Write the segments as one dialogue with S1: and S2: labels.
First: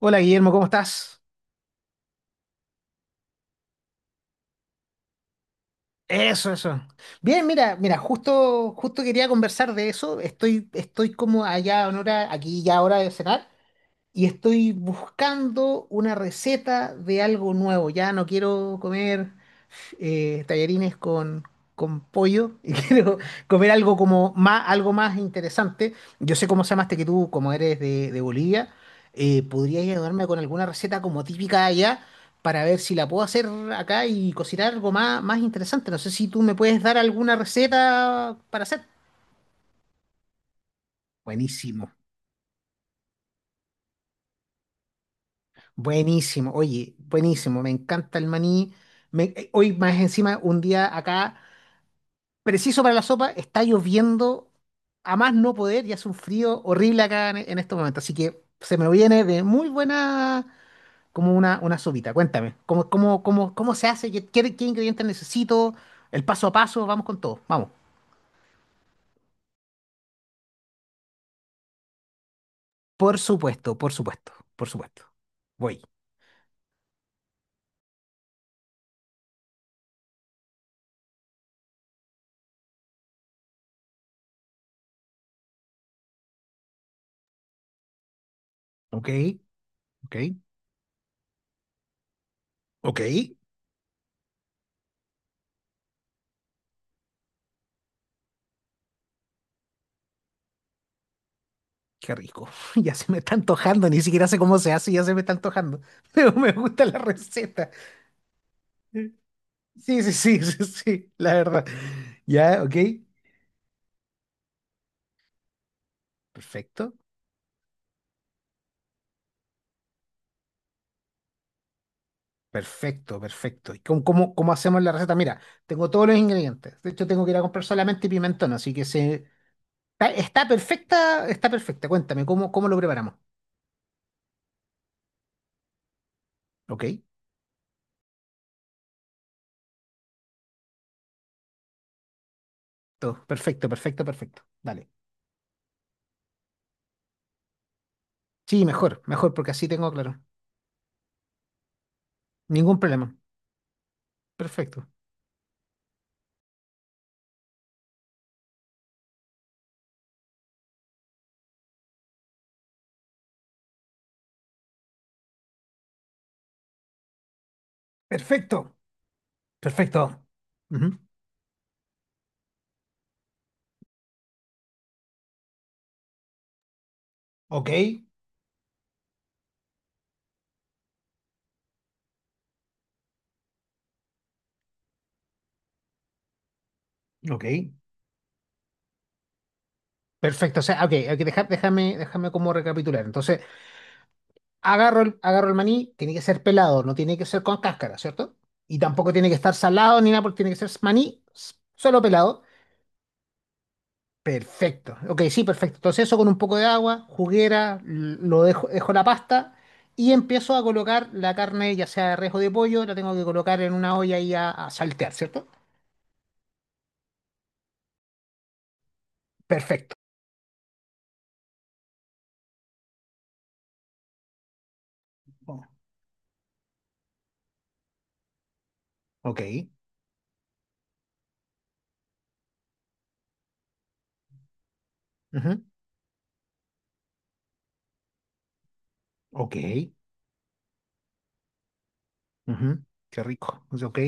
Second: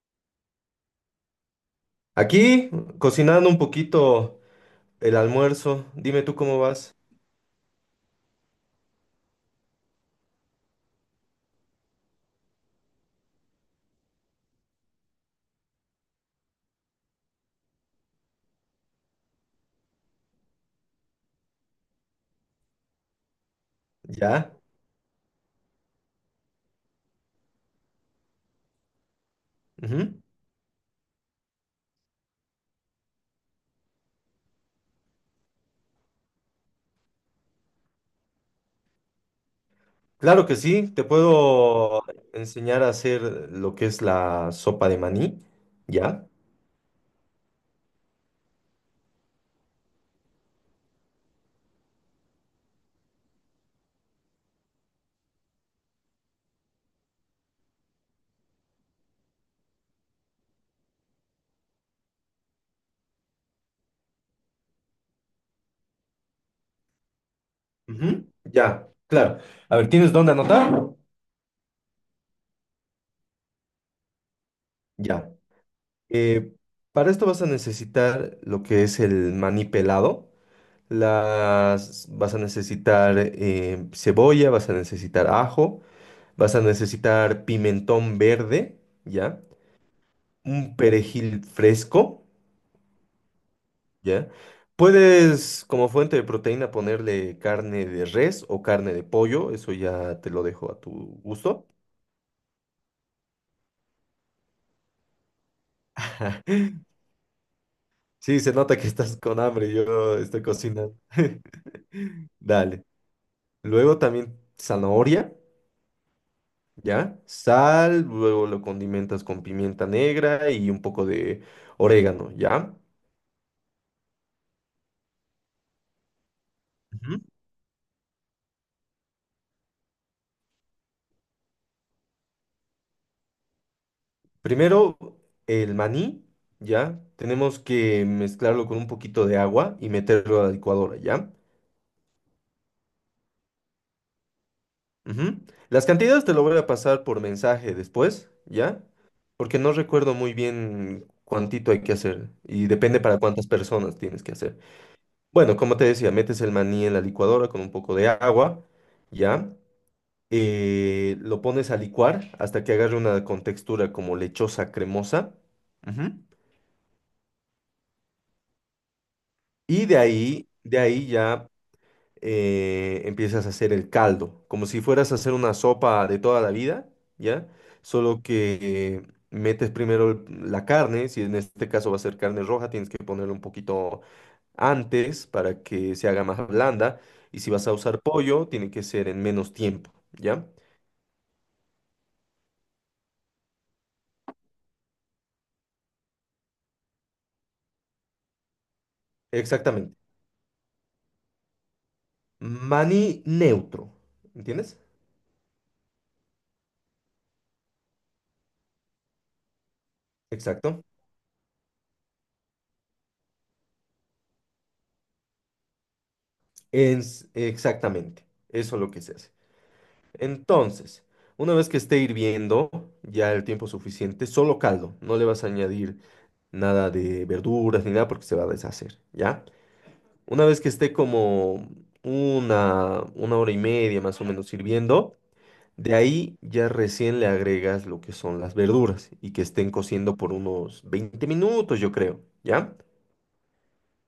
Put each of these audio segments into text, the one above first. S1: Hola Guillermo, ¿cómo estás?
S2: Aquí, cocinando un poquito el almuerzo. Dime tú
S1: Eso,
S2: cómo
S1: eso.
S2: vas.
S1: Bien, mira, mira, justo quería conversar de eso. Estoy como allá en hora, aquí ya hora de cenar. Y estoy buscando una receta de algo nuevo. Ya no quiero comer tallarines con pollo, y quiero comer algo como
S2: ¿Ya?
S1: más, algo más interesante. Yo sé cómo se llamaste que tú, como eres de Bolivia, podrías
S2: Ujú.
S1: ayudarme con alguna receta como típica de allá para ver si la puedo hacer acá y cocinar algo más, más interesante. No sé si tú me puedes dar alguna receta para hacer.
S2: Claro que sí, te
S1: Buenísimo.
S2: puedo enseñar a hacer lo que es la sopa de maní. ¿Ya?
S1: Buenísimo, oye, buenísimo, me encanta el maní. Hoy más encima, un día acá, preciso para la sopa, está lloviendo a más no poder y hace un frío horrible acá en estos momentos. Así que se me viene de muy buena como una sopita. Cuéntame, ¿cómo, cómo, cómo se hace? ¿Qué, qué ingredientes necesito? El paso a paso, vamos con todo, vamos.
S2: Ujú. Ya, claro. A ver, ¿tienes dónde anotar?
S1: Por supuesto, por supuesto, por supuesto.
S2: Ya.
S1: Voy.
S2: Eh, para esto vas a necesitar lo que es el maní pelado. Las, vas a necesitar cebolla, vas a necesitar ajo, vas a necesitar pimentón verde,
S1: Ok,
S2: ¿ya?
S1: ok,
S2: Un perejil fresco,
S1: ok.
S2: ¿ya? Puedes, como fuente de proteína, ponerle carne de res o carne de pollo, eso ya te lo dejo a tu gusto.
S1: Qué rico. Ya se me está antojando, ni siquiera sé cómo se hace, ya se me está antojando. Pero me gusta la receta.
S2: Sí, se nota que estás con hambre,
S1: Sí, sí,
S2: yo
S1: sí,
S2: estoy
S1: sí,
S2: cocinando.
S1: sí, la verdad. Ya, ok.
S2: Dale. Luego también zanahoria,
S1: Perfecto,
S2: ¿ya? Sal, luego lo condimentas con pimienta negra y un poco de orégano, ¿ya?
S1: perfecto, perfecto. ¿Y cómo, cómo hacemos la receta? Mira, tengo todos los ingredientes. De hecho,
S2: Ujú.
S1: tengo que ir a comprar solamente pimentón, así que se... Está, está perfecta, está perfecta. Cuéntame, ¿cómo, cómo lo preparamos?
S2: Primero, el maní,
S1: Ok,
S2: ¿ya? Tenemos que mezclarlo con un poquito de agua y meterlo a la licuadora, ¿ya?
S1: todo. Perfecto, perfecto, perfecto. Dale.
S2: Ujú. Las cantidades te lo voy a pasar por mensaje después,
S1: Sí,
S2: ¿ya?
S1: mejor, mejor, porque
S2: Porque
S1: así
S2: no
S1: tengo
S2: recuerdo
S1: claro.
S2: muy bien cuántito hay que hacer y
S1: Ningún
S2: depende
S1: problema.
S2: para cuántas personas tienes que hacer.
S1: Perfecto.
S2: Bueno, como te decía, metes el maní en la licuadora con un poco de agua, ¿ya? Lo pones a licuar hasta que agarre una contextura como lechosa cremosa. Ujú.
S1: Perfecto.
S2: Y
S1: Perfecto.
S2: de
S1: Ujú.
S2: ahí ya empiezas a hacer el caldo, como si fueras a hacer una sopa de toda la vida, ¿ya?
S1: Ok,
S2: Solo que metes primero la carne, si en este caso va a ser carne roja, tienes que ponerle un poquito antes para que se haga más blanda, y
S1: ok.
S2: si vas a usar pollo, tiene que ser en menos tiempo, ¿ya?
S1: Perfecto. O sea, ok, ok, deja- déjame, déjame como recapitular. Entonces, agarro el maní, tiene que ser pelado, no tiene que ser con cáscara, ¿cierto? Y tampoco tiene que estar
S2: Exactamente.
S1: salado ni nada, porque tiene que ser maní s- solo pelado.
S2: Maní neutro, ¿entiendes?
S1: Perfecto. Ok, sí, perfecto. Entonces eso con un poco de agua, juguera, l- lo dejo, dejo la pasta y empiezo a
S2: Exacto.
S1: colocar la carne, ya sea de res o de pollo, la tengo que colocar en una olla y a saltear, ¿cierto?
S2: Exactamente. Eso es lo que se hace.
S1: Perfecto.
S2: Entonces, una vez que esté hirviendo ya el tiempo suficiente, solo caldo, no le vas a añadir nada de verduras ni nada porque se va a deshacer, ¿ya?
S1: Ok.
S2: Una vez que esté como una hora y media más o menos hirviendo,
S1: Ujú.
S2: de ahí ya recién le agregas lo que son las verduras y que
S1: Ok.
S2: estén cociendo por unos 20 minutos, yo creo, ¿ya?
S1: Ujú, qué rico. Pues, ok.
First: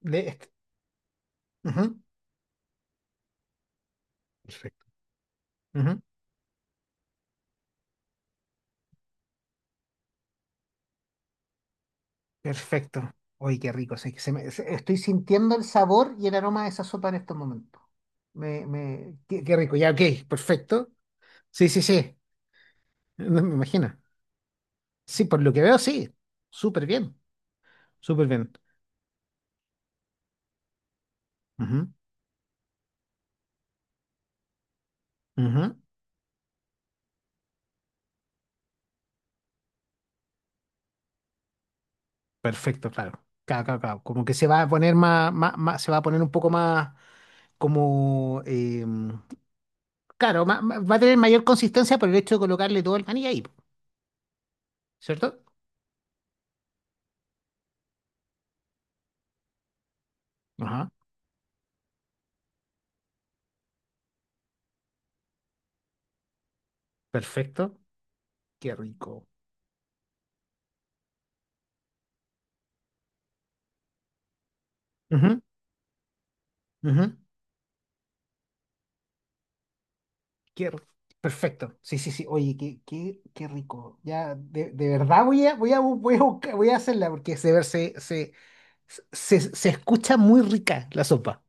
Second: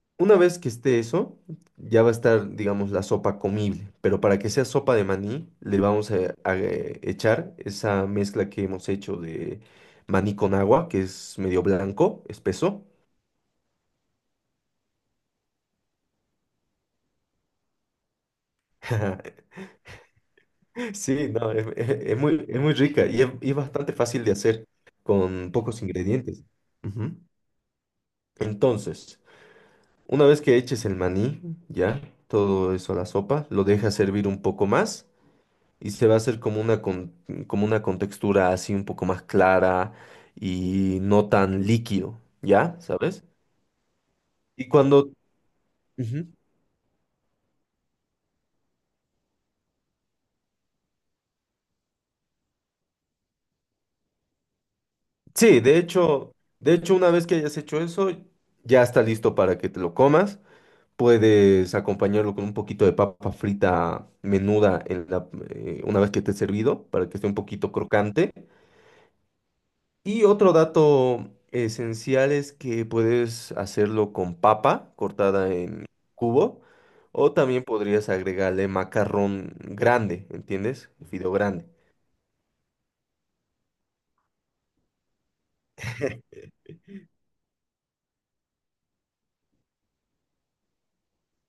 S1: De
S2: Una
S1: este.
S2: vez que esté eso,
S1: Ujú,
S2: ya va a estar, digamos, la sopa comible, pero para que sea
S1: perfecto.
S2: sopa de maní, le
S1: Ujú,
S2: vamos a, echar esa mezcla que hemos hecho de maní con agua, que es medio blanco, espeso.
S1: perfecto. Oye, qué rico. Se- se me- se- estoy sintiendo el sabor y el aroma de esa sopa en estos momentos. Me, qué, qué rico. Ya, ok. Perfecto.
S2: Sí, no,
S1: Sí, sí, sí.
S2: es muy rica
S1: No me
S2: y es bastante
S1: imagino.
S2: fácil de hacer
S1: Sí, por
S2: con
S1: lo que veo,
S2: pocos
S1: sí.
S2: ingredientes.
S1: Súper bien.
S2: Ujú.
S1: Súper bien.
S2: Entonces, una vez que eches el maní,
S1: Ujú,
S2: ya, todo eso a la sopa, lo dejas servir un poco más.
S1: ujú,
S2: Y se va a hacer como una, como una contextura así un poco más clara y no tan líquido, ¿ya?
S1: perfecto, claro.
S2: ¿Sabes?
S1: Claro, claro, ca. Como que se va a
S2: Y
S1: poner
S2: cuando...
S1: más, más, más- se va a poner
S2: Ujú.
S1: un poco más como claro, ma- ma- va a tener mayor consistencia por el hecho de colocarle todo el maní ahí, po, ¿cierto?
S2: Sí, de hecho, una vez que hayas hecho eso, ya está listo para que te lo comas.
S1: Ajá,
S2: Puedes acompañarlo con un poquito de papa frita menuda en la, una vez que esté servido, para que esté un poquito
S1: perfecto.
S2: crocante.
S1: Qué rico.
S2: Y otro dato esencial es que puedes hacerlo con papa
S1: Ujú,
S2: cortada en cubo
S1: ujú,
S2: o también podrías agregarle macarrón grande,
S1: qué ri-
S2: ¿entiendes? Fideo grande.
S1: perfecto. Sí, sí, sí. Oye, qué, qué rico. Ya, de verdad voy a, voy a, bu- voy a buscar- voy a hacerla porque se, ver- se escucha muy rica la sopa.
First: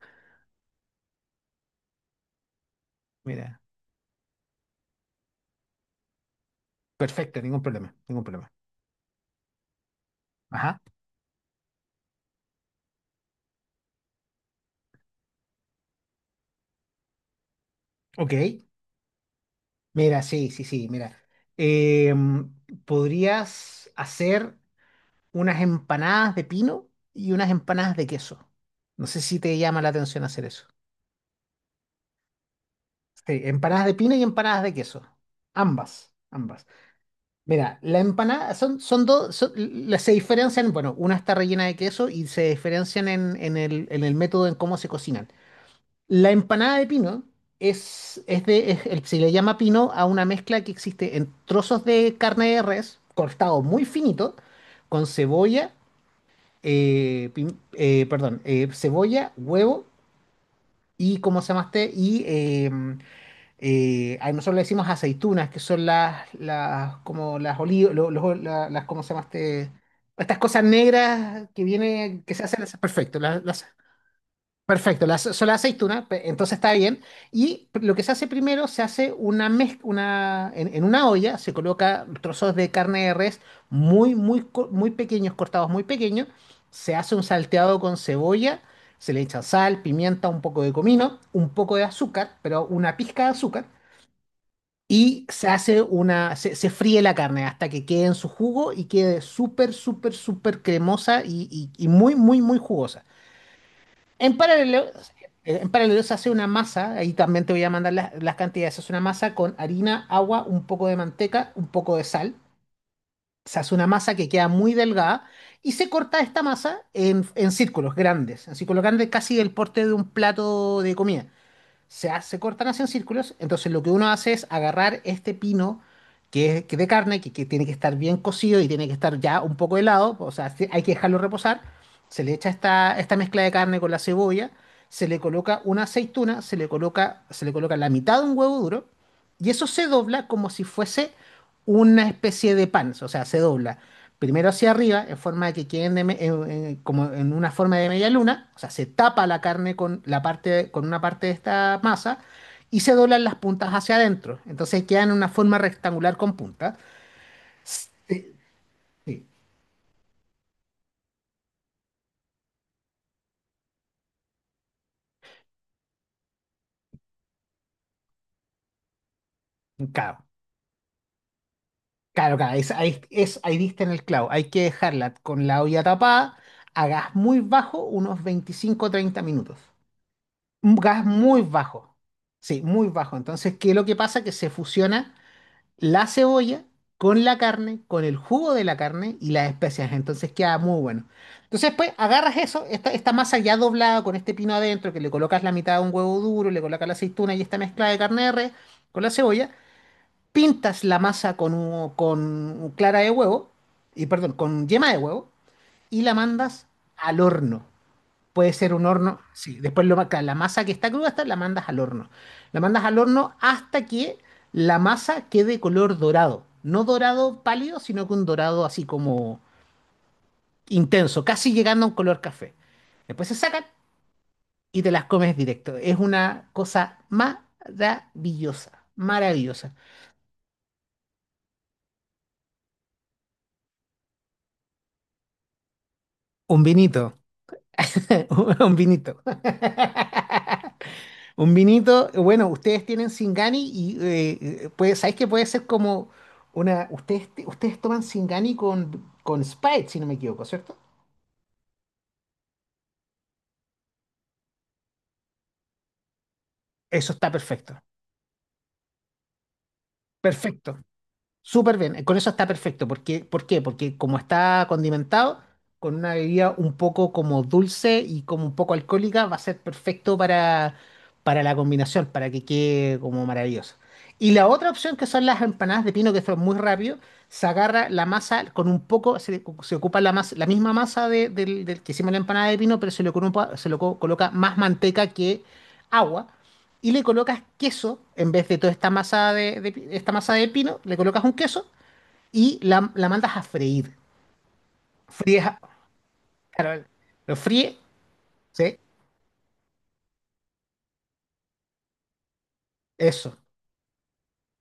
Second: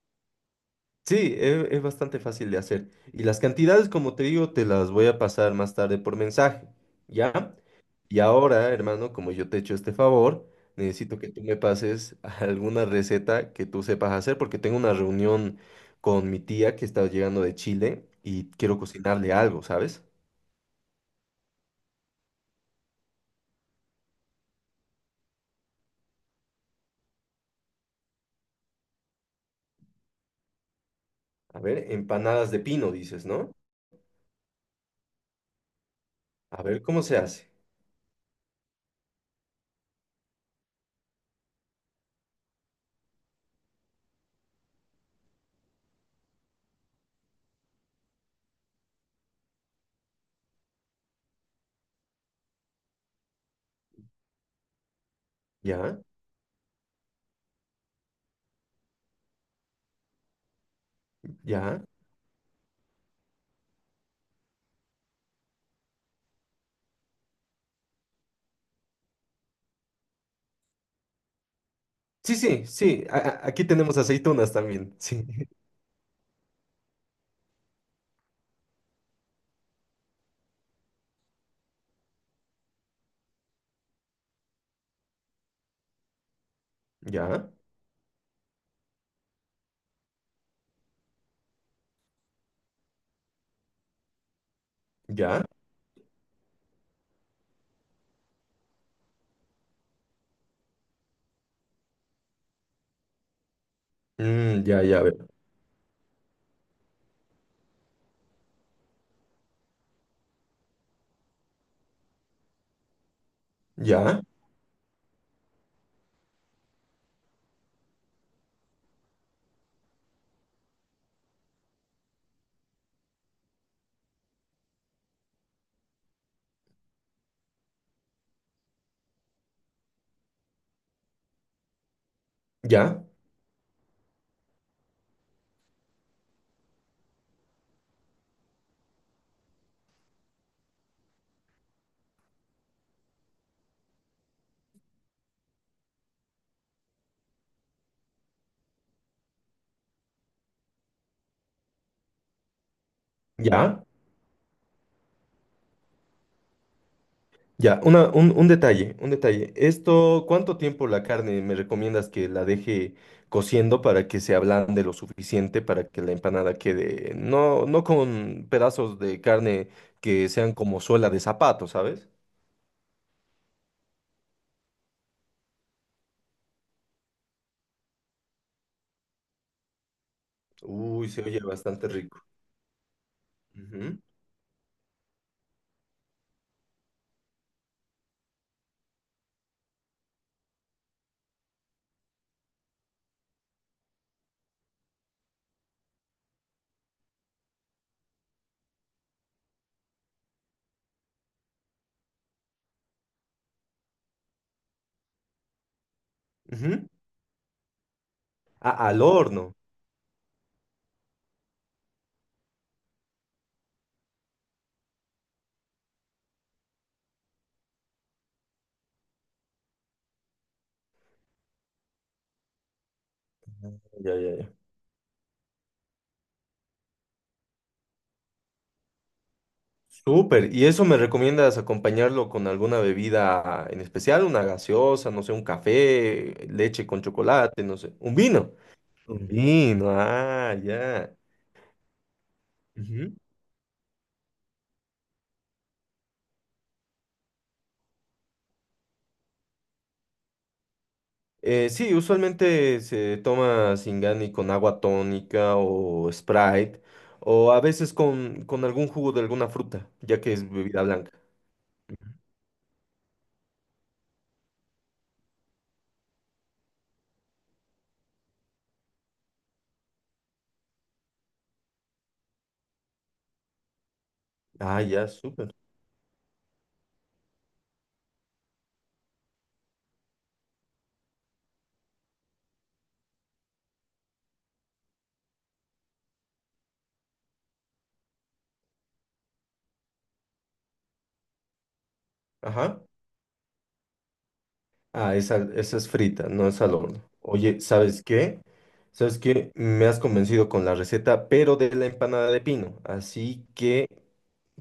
S2: Sí, bastante fácil de hacer. Y las
S1: Mira,
S2: cantidades, como te digo, te las voy a pasar más tarde por mensaje,
S1: perfecto,
S2: ¿ya?
S1: ningún problema,
S2: Y
S1: ningún problema.
S2: ahora, hermano, como yo te he hecho este favor,
S1: Ajá,
S2: necesito que tú me pases alguna receta que tú sepas hacer, porque tengo una reunión con mi tía que está llegando de Chile
S1: ok.
S2: y quiero cocinarle algo, ¿sabes?
S1: Mira, sí, sí, sí, mira. Em, podrías hacer unas empanadas de pino y unas empanadas de queso. No sé si te llama la atención hacer eso.
S2: A ver, empanadas de pino, dices,
S1: Sí,
S2: ¿no?
S1: empanadas de pino y empanadas de queso. Ambas,
S2: A
S1: ambas.
S2: ver cómo se hace.
S1: Mira, la empanada son, son dos, son- las se diferencian, bueno, una está rellena de queso y se diferencian en, en el método en cómo se cocinan. La empanada de pino es de, es el- se le llama pino a una mezcla que existe en trozos de carne de res, cortado muy finito, con cebolla
S2: ¿Ya?
S1: perdón, cebolla, huevo y, ¿cómo se
S2: ¿Ya?
S1: llamaste? Y a nosotros le decimos aceitunas, que son las como las olivas, las, ¿cómo se llamaste? Estas cosas negras que viene, que
S2: Sí,
S1: se hacen,
S2: sí, sí.
S1: perfecto,
S2: Aquí
S1: las
S2: tenemos aceitunas también.
S1: perfecto, la,
S2: Sí.
S1: so- la aceituna, pe- entonces está bien. Y lo que se hace primero, se hace una mezcla, una, en una olla se coloca trozos de carne de res muy, muy, co- muy pequeños, cortados muy pequeños. Se hace un
S2: ¿Ya?
S1: salteado con cebolla, se le echa sal, pimienta, un poco de comino, un poco de azúcar, pero una pizca de azúcar. Y
S2: ¿Ya?
S1: se hace una, se fríe la carne hasta que quede en su jugo y quede súper, súper, súper cremosa y y muy, muy, muy jugosa. En
S2: Mm, ya,
S1: paralelo,
S2: ya, a ver.
S1: en paralelo se hace una masa, ahí también te voy a mandar las cantidades, se hace una masa con harina, agua, un poco de manteca, un poco de sal, se hace una masa
S2: ¿Ya?
S1: que queda muy delgada y se corta esta masa en círculos grandes casi el porte de un plato de comida se, ha- se cortan así en círculos. Entonces lo que uno hace es agarrar este pino que es que de carne, que tiene que estar bien cocido y tiene que estar ya un poco helado, o sea, sí, hay que dejarlo reposar. Se le echa esta,
S2: ¿Ya?
S1: esta mezcla de carne con la cebolla, se le coloca una aceituna, se le coloca la mitad de un huevo duro y eso se dobla como si fuese una especie de pan, o sea, se dobla primero hacia arriba, en forma de que queden de me- en- como en una forma de media luna, o sea, se tapa la carne con, la parte, con una parte de esta masa y se doblan las puntas
S2: ¿Ya?
S1: hacia adentro. Entonces quedan en una forma rectangular con puntas.
S2: Ya, una,
S1: Sí,
S2: un detalle, un
S1: sí,
S2: detalle. Esto, ¿cuánto tiempo la carne me recomiendas que la deje cociendo para que se ablande lo suficiente para que la empanada quede, no, no con pedazos de carne
S1: claro,
S2: que sean como suela de zapato, ¿sabes?
S1: claro, claro, es, ahí diste en el clavo. Hay que dejarla con la olla tapada a gas muy bajo, unos 25 30 minutos. Un gas
S2: Uy, se oye
S1: muy
S2: bastante
S1: bajo,
S2: rico.
S1: sí, muy bajo. Entonces, ¿qué es lo que
S2: Ujú,
S1: pasa? Que se fusiona la cebolla con la carne, con el jugo de la carne y las especias. Entonces queda muy bueno. Entonces, pues agarras eso, esta masa ya doblada con este pino adentro, que le colocas la mitad de un huevo duro, le colocas la aceituna y esta mezcla de carne de res con la cebolla. Pintas la masa con, un con clara de huevo, y perdón, con yema de huevo y la mandas
S2: ujú.
S1: al horno puede ser
S2: Ah,
S1: un
S2: al
S1: horno,
S2: horno.
S1: sí, después lo, ma- claro, la masa que está cruda hasta la mandas al horno. La mandas al horno hasta que la masa quede color dorado, no dorado pálido, sino que un dorado así como intenso, casi llegando a un color café. Después se sacan
S2: Ya, ya, ya.
S1: y te las comes directo. Es una cosa maravillosa, maravillosa.
S2: Súper. ¿Y eso me recomiendas acompañarlo con alguna bebida en especial? Una gaseosa, no sé, un café,
S1: Un
S2: leche con
S1: vinito,
S2: chocolate, no sé, un vino.
S1: un vinito.
S2: Un vino, ah, ya.
S1: Un vinito, bueno, ustedes tienen
S2: Ujú.
S1: Singani y puede, ¿sabéis que puede ser como una... Ustedes, ustedes toman Singani con Sprite, si no me equivoco, ¿cierto?
S2: Sí, usualmente se toma Singani con agua tónica o Sprite,
S1: Eso está
S2: o a
S1: perfecto.
S2: veces con algún jugo de alguna fruta, ya que es
S1: Perfecto.
S2: bebida blanca.
S1: Súper bien, con eso está perfecto. Porque, ¿por qué? Porque como está condimentado, con una bebida un poco como dulce y como un poco alcohólica, va a ser perfecto para la combinación, para que quede como maravilloso. Y la otra
S2: Ah,
S1: opción que
S2: ya,
S1: son las
S2: súper.
S1: empanadas de pino, que son muy rápido, se agarra la masa con un poco, se ocupa la masa, la misma masa de- del, del que hicimos la empanada de pino, pero se le, ocupa- se le co- coloca más manteca que agua y le colocas queso, en vez de toda esta masa de esta masa de pino, le colocas un queso y
S2: Ajá.
S1: la mandas a freír.
S2: Ah,
S1: Fríes,
S2: esa,
S1: a-
S2: esa es frita, no es al
S1: claro,
S2: horno.
S1: lo
S2: Oye,
S1: fríe,
S2: ¿sabes qué?
S1: ¿sí?
S2: ¿Sabes qué? Me has convencido con la receta, pero de la empanada de pino.
S1: Eso,
S2: Así que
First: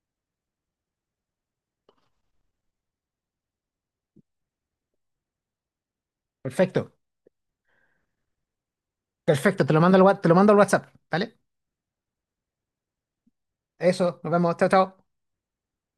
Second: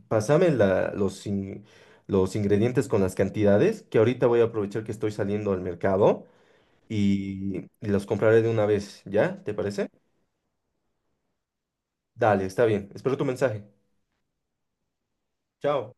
S2: pásame los, los ingredientes con las cantidades, que ahorita voy a aprovechar que estoy saliendo al mercado
S1: perfecto,
S2: y los compraré de una vez, ¿ya? ¿Te
S1: perfecto, te lo
S2: parece?
S1: mando al, wa- te lo mando al WhatsApp, ¿vale?
S2: Dale, está bien. Espero tu mensaje.
S1: Eso, nos vemos, chao, chao.
S2: Chao.